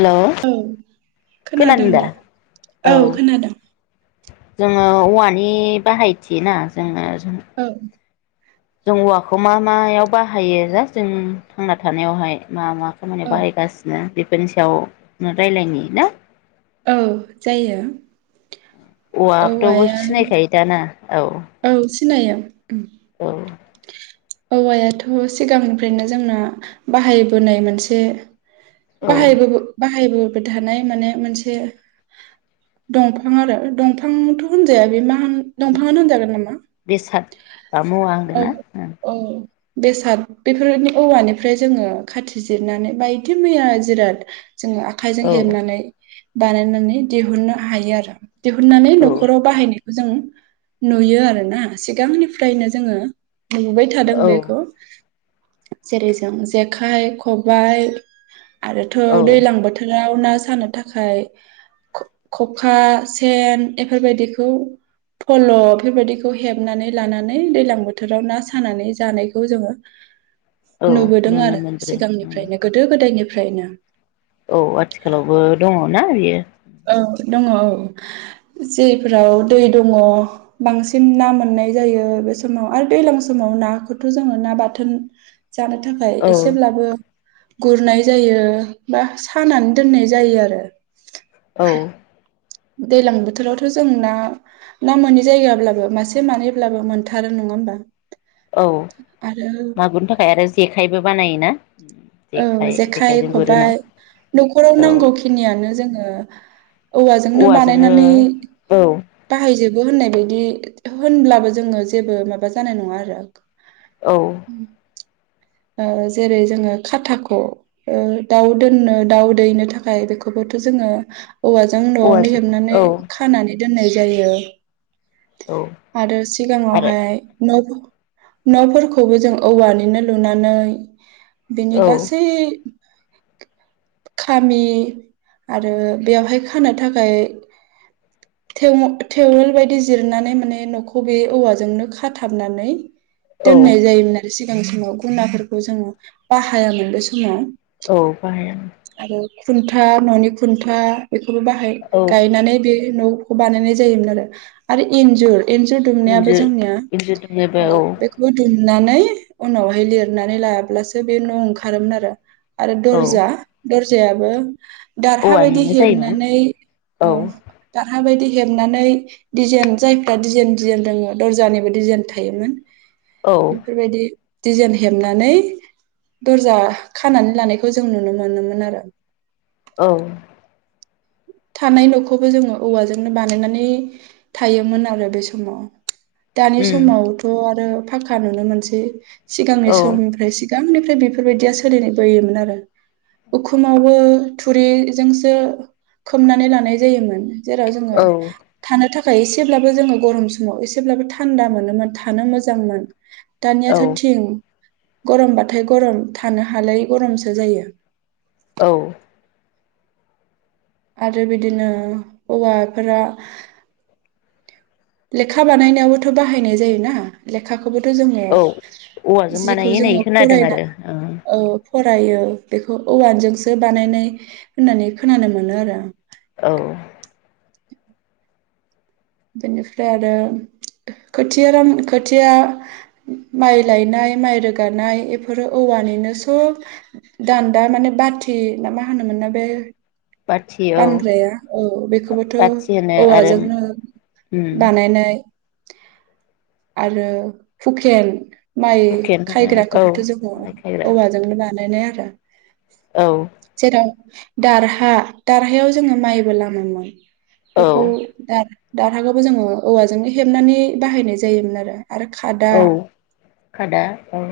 Hello औ खोनादों दा औ जोङो औवानि बाहायथि ना जोङो जों औ जों औवाखौ मा मायाव बाहायो जा जों थांना थानायावहाय मा मा खामानियाव औ बाहायगासिनो बेफ बेनि सायाव रायलायनि ना? औ जायो। औवाया औवाखौथ' सिनायखायो दा ना? औ सिनायो उम औ औवायाथ' सिगांनिफ्रायनो जोंना बाहायबोनाय मोनसे औ बाहायबो बाहायबो थानाय माने मोनसे दंफां आरो दंफांथ' होनजाया बे मा होन दंफाङानो होनजागोन नामा? बेसाद मुवा औ आरोना। औ बेसाद बेफोरनि औवानिफ्राय जोङो खाथिजिरनानै बा इदि मैया जिराद जोङो आखाइजों औ हेबनानै बानायनानै दिहुननो हायो आरो दिहुननानै औ न'खराव बाहायनो जों नुयो आरोना सिगांनिफ्रायनो जोङो नुुबोबाय थादों औ बेखौ जेरै जों जेखाइ खबाय आरोथ' औ दैलां बोथोराव ना सानो थाखाय आ खखा सेन बेफोरबायदिखौ फल' बेफोरबायदिखौ हेबनानै लानानै दैलां बोथोर बोथोराव ना सानानै जानायखौ जोङो औ नुबोदों नुनो आरो मोनबोदों सिगांनिफ्रायनो गोदो गोदायनिफ्राय ओमफ्रायनो औ आथिखालावबो दङ ना इयो? औ दङ' औ जेफोराव दै दङ' बांसिन ना मोननाय जायो बे समाव आरो दैज्लां समाव नाखौथ' जोङो ना बाथोन जानो थाखाय औ एसेब्लाबो गुरनाय जायो बा सानानै दोननाय जायो आरो औ। दैलां बोथोरावथ' जों ना ना मोनै जायगाब्लाबो मासे मानैब्लाबो मोनथारो नङा होमबा? औ आरो मागुरनि थाखाय आरो जेखाइबो बानायोना? औ जेखाइ जेखाइजों गुरोना खबबाय न'खराव औ नांगौखिनियानो जोङो औवाजोंनो बानायनानै औ बाहायजोबो बो होननाय बायदि होनब्लाबो जोङो जेबो माबा जानाय नङा आरो औ। ओ जेरै जोङो खाथाखौ दाउ दोननो दाउ दैनो थाखाय बेखौबोथ' जोङो औवाजों न'आवनो औवाजों औ हेबनानै खानानै दोननाय जायो। औ आरो आरो सिगाङावहाय न'फो न'फोरखौबो जों औवानिनो लुनानै बिनि औ गासै खामि आरो बेवहाय खानो थाखाय थेम थेवल बायदि जिरनानै माने नखौ बे औवाजोंनो खाथाबनानै औ दोननाय जायोमोन आरो सि गां समाव गुनाफोरखौ जों बाहायामोन बे समाव। औ बाहाया मोन। आरो खुन्था ननि खुन्था बेखौबो बाहाय औ गायनानै बे न खौ बानायनाय जायोमोन आरो आरो इन्जुर एन्जुर दुमनायाबो इन्जुर जोंनिया इन्जुर दुमनोबो ओ औ बेखौ दुम नानै उनावहाय लिरनानै लायाब्लासो बे न ओंखारोमोन आरो। आरो औ दर्जा दर्ज जायाबो दारहा बायदि औवानिनो जायोमोन हेबनानै औ ओ हा बायदि हेबनानै डिजेन जायफ्रा डिजेन डिजेन रोङो दरजानिबो डिजेन थायोमोन। औ एफोरबायदि दिजेन हेबनानै दरजा खानानै लानायखौ जों नुनो मोनोमोन आरो। औ। थानाय नखौबो जोङो औवाजोंनो बानायनानै थायोमोन आरो बे समाव। दानि उम समावथ आरो फाखा नुनो मोनसै। सिगांनि औ समनिफ्राय‌ सि गांनिफ्राय बेफोरबायदिया सोलिनायबोयोमोन आरो उखुमावबो थुरिजोंसो खोमनानै लानाय जायोमोन। जेराव जोङो औ थानो थाख खाय एसेब्लाबो जोङो गरम समाव एसेब्लाबो थान्दा मोनोमोन थानो मोजांमोन। औ दानियाथ थिं। गरमबाथाय गरम थानो हालायै गरमसो जायो। औ। आरो बिदिनो औवाफोरा लेखा बानायनायावबोथ बाहायनाय जायोना लेखाखो खौबोथ जोङो औवाजों बानायो जिखौ होननाय जोङो खोनादों फरायना आरो ओ फरायो बेखौ औवानजोंसो बानायनाय होननानै खोनानो मोनो आरो औ बेनिफ्राय आरो खोथिया रान खोथिया माइ लायनाय माइ रोगानाय बेफोरो औवानिनो सब दान्दा माने बाथि ना मा होनोमोन ना बे बाथि औ बानग्राया औ बेखौबोथ बाथि होनो आरो औवाजोंनो उम बानायनाय [unintelligible] आरो हुकेन माइ हुकेन होनो औ खायग्राखौबोथ' जोङो माइ खायग्रा औवाजोंनो बानाय बानायनाय आरो। औ। जेराव दारहा दारहायाव जोङो माइबो लामोमोन। औ बेखौ दा दारहाखौबो जोंङो औवाजों हेबनानै बाहायनाय जाय जायोमोन आरो। आरो खादा औ खादा औ।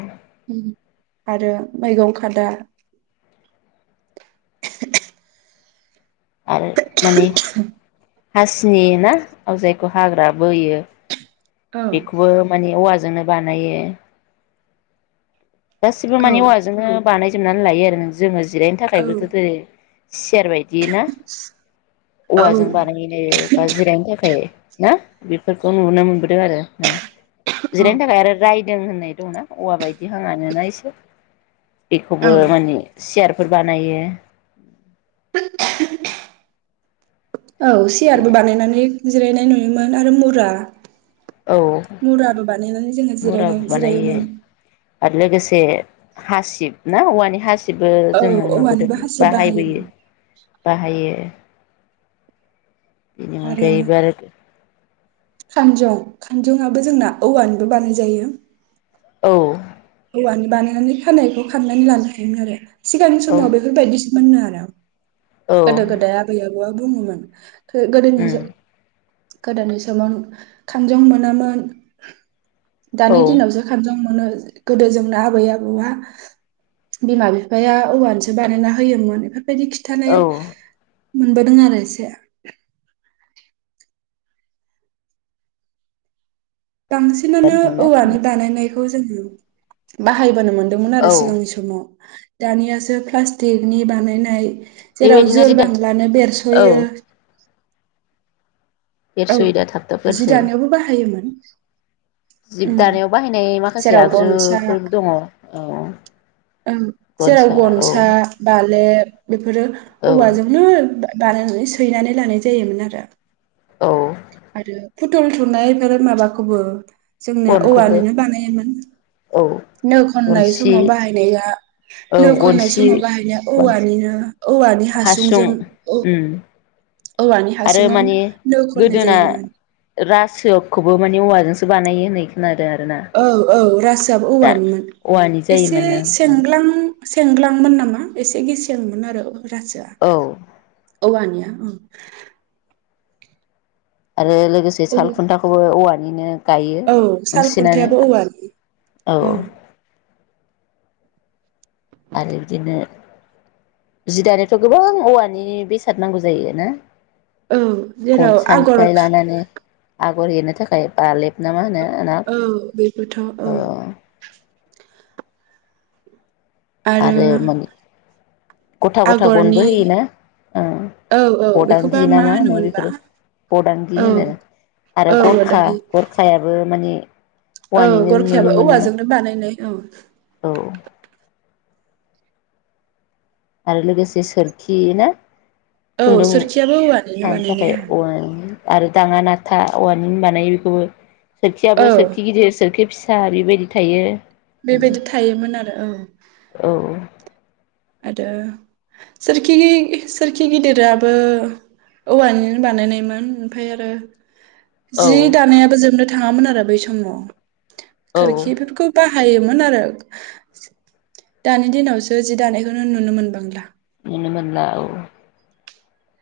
आरो मैगं खादा आरो माने हासिनि ना? औ जायखौ हाग्रा बोयो। औ बेखौबो माने औवाजो जोंनो बानायो। गासिबो औ माने औवाजोंनो बानायजोबनानै लायो आरो जोङो जिरायनो थाखायबोथ' [unintelligible] सियार बायदि ना औ औवाजों बानायो बा जिरायनो थाखाय ना बेफोरखौ नुनो मोनबो नुनो मोनदों आरो ना? जिरायनो थाखाय आरो राय दों होननाय दंना औवा बायदि। [unintelligible] आनो ना एसे औ बेखौबो माने सियार फोर बानायो। [unintelligible] औ सियारबो बिदिनो बानायनानै जिरायनाय नुयोमोन आरो मुरा औ मुराबो बानायनानै जोङो जिरायनाय मुराबो बानायो जिरायोमोन आरो लोगोसे हासिब ना औवानि हासिब गासिबो औ जोङो नुबोदों औवानिबो हासिब बाहायोमोन बाहायबोयो बाहायो। बिनि अनगायैबो आरो खानजं खानजङाबो जोंना औवानिबो बानायजायो औ। औवानि बानायनानै खानायखौ खाननानै लानो हायोमोन आरो सिगांनि औ समाव बेफोरबायदि मोननो आरो औ गोदो गोदाय आबै आबौवा बुङोमोन उम गोदोनिजों गोदोनि समाव खानजं मोनामोन दानि औ दिनावसो खानजं मोनो [unintelligible] गोदो जोंना आबै आबौआ बिमा बिफाया औवानिसो बानायना होयोमोन। बिदि खिन्थानाय औ मोनबोदों आरो एसे [unintelligible] बांसिनानो जोंना औवानि बानायनाय जोङो बाहायबोनो मोन हादोंमोन आरो औ सिगांनि समाव दानियासो प्लास्टिकनि बानायनाय जेराव बेबायदिनो जोर जि दायो बांलानो बेरस'यो औ औ बेरस'यो दा थाब थाब जि दानायावबो बाहायोमोन [inaudible] जि उम दानायाव बाहायनाय माखासे जेराव आगजुफोर दङ औ औ जेराव गनसा बालेब बेफोरो औ औवाजोंनो बानायनानै सैनानै लानाय जायोमोन आरो औ आरो फुथुल थुनायफोर माबाखौबो जोंना गनखौबो औवानिनो बानायोमोन औ नो खननाय गनसि समाव बाहायनाया औ नो खननाय गनसि समाव बाहायनाया औवानि औवानि हासुं हासुंजों औ उम औवानि आरो हासुङाव माने नोखौ गोदोना रासखौबो माने औवाजोंसो बानायो होननाय खोनादो आरो औ औ रासोआबो औवानिमोन औवानि एसे जायोमोननो सेंग्लां सेंग्लाङमोन नामा एसे गेसेंमोन आरो रासोआ औ औवानिया आरो लोगोसे औ सालखुन्थाखौबो औवानिनो गायो औ साल बांसिनानो खुन्थायाबो औवानि औ आरो बिदिनो जि दानायाथ' गोबां औवानि बेसाद नांगौ जायो ना औ जेराव आगर गनसानिफ्राय खा लानानै आगर एरनो थाखाय बालेबना मा होनो ना औ बेखौथ' औ आरो माने गथा गथा गनबो आगरनि होयोना औ औ ओ बेखौबा अदांगांगि ना मा होनो होनोमोनबा बेफोरो बदांगि औ होनो आरो औ गरखा आदाहि गरखायाबो माने औ औवानिनो नुनो गरखायाबो मोनो औवाजोंनो बानायनाय औ औ आरो लोगोसे सोरखि ना औ खुन्दुं सोरखियाबो औवानिनो सानो थाखाय बानायनाय औ औवानि आरो दाङा नाथा औवानि बानायो बेखौबो औ सोरखियाबो सोरखि गिदिर सोरखि फिस सा बेबायदि थायो। बेबायदि थायोमोन आरो औ औ आरो सोरखि सोरखि गिदिराबो औवानि बानायनायमोन ओमफ्राय आरो औ जि दानायाबो जोबनो थाङामोन आरो बै समाव औ खोरखि फोरखौ बा हायोमोन आरो दानि दिनावसो जि दानाय खौनो नुनो मोनबांला नुनो मोनला औ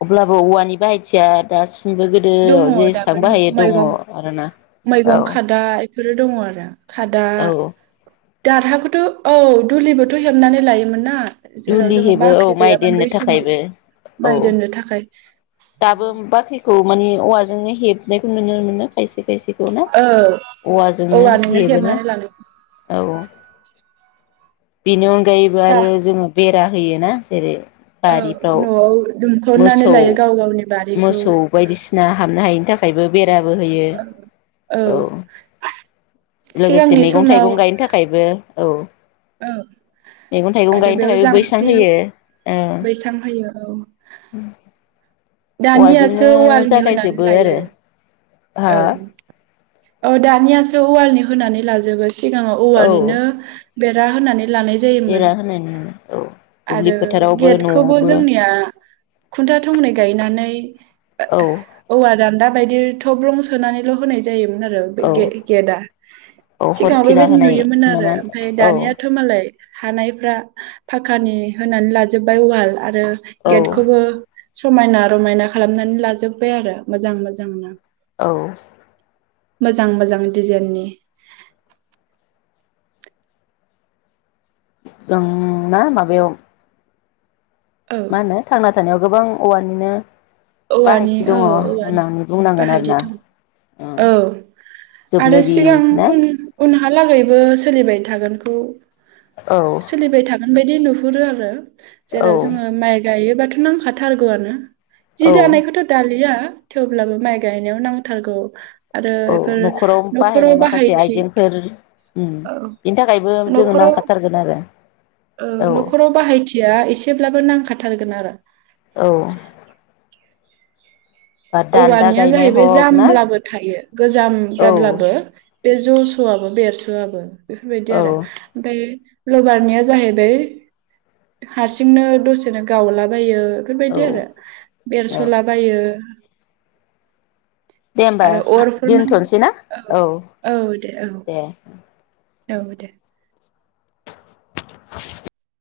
अब्लाबो औवानि बाहायथिया दा बो दङ गोदोआव दाबो जेसेबांबो हायो दङ मैगं आरोना औ बेफोरो दङ आरो खादा औ दारहाखौथ' औ दुलिबोथ' हेबनानै लायोमोन ना जेराव दुलि जोङो हेबो बाख्रि औ माइ गैयामोन दोननो बै समाव थाखायबो माइ औ दोननो थाखाय मानि औवाजोंनो हेब जायखौ नुनो मोनो फायसै खायसेखौनो औ औवाजोंनो औवानिनो हेबोना हेबनानै लानाय औ औ बिन उन जायोबा बा आरो जोङो बे फुजा होयो ना जेरै औ बारिफ्राव न'आव दुमथ'नानै मोसौ लायो गाव गावनि बारिखौ मोसौ बायदिसिना हाबनो हायिनि थाख थाखायबो बे राबो होयो औ लोगोसे सिगांनि मैगं समाव थाइगं गायनो थाखायबो औ औ मैगं थाइगं आरो गायनो बेयाव थाखायबो बैसां जांस्रि होयो बैसां होयो औ दानियासो औवाजोंनो वालनि होनानै जागायजोबो लायो आरो हा औ औ दानियासो वालनि होनानै लाजोबबाय। सिगाङाव औ औवानिनो बेरा होनानै लानाय जायो मोन बेरा होनाय नुनो औ दुब्लि आरो फोथारावबो गेटखौबो न'आवबो जोंनिया खुन्थिया थंनै होनानै औ औवा दान्दा बायदि थब्लं सोनानैल' होनाय जा जायोमोन आरो बे औ गे-गेटआ औ सिगाङाव हरखिला बेबायदि होनाय नुयोमोन आरो नामा ओमफ्राय औ दानियाथ' मालाय हानायफ्रा फाकानि होनानै लाजोबबाय अवाल आरो औ गेटखौबो समायना रमायना खालामनानै लाजोब्बाय आरो मोजां मोजां नो औ मोजां मोजां डिजाइननि जोंना माबायाव औ मा होनो थांना थानायाव गोबां औवानिनो औवानि बाहायथि दङ औ औवानि होननानै बुंनांगोन बाहायदि आरोना दं उम औ जोबनो आरो गैयि सिगां ना उन-उनाव हालागैबो सोलिबाय थागोनखौ औ सोलिबाय थागोन बायदि नु नुहरो आरो औ जेराव जोङो माइ गायोबा थ नांखाथारगौआनो जि औ दानायखौथ' दालिया थेवब्लाबो माइ गायनायाव नांथारगौ। आरो औ एफोर न'खराव न'खराव बाहायनाय माखासे बाहायथि आइजेंफोर उम औ बेनि थाखायबो जोंनो न'खराव नांखाथारगोन आरो औ न'खराव बाहायथिया एसेब्लाबो नांखा थारगोन आरो। औ बा दान्दा औवानिया गायनाय जाहैबाय हक ना जामब्लाबो थायो गोजाम औ जाब्लाबो बे जस' आबो बेरसोआबो बेफोरबायदि औ आरो ओमफाय लबारनिया जाहैबाय हारसिंनो दसेनो गावलाबायो बेफोरबायदि औ आरो बेरस लाबायो दे होमबा आरो सा अरफोर नां दोनथ नोसै ना औ औ औ दे औ दे [inaudible]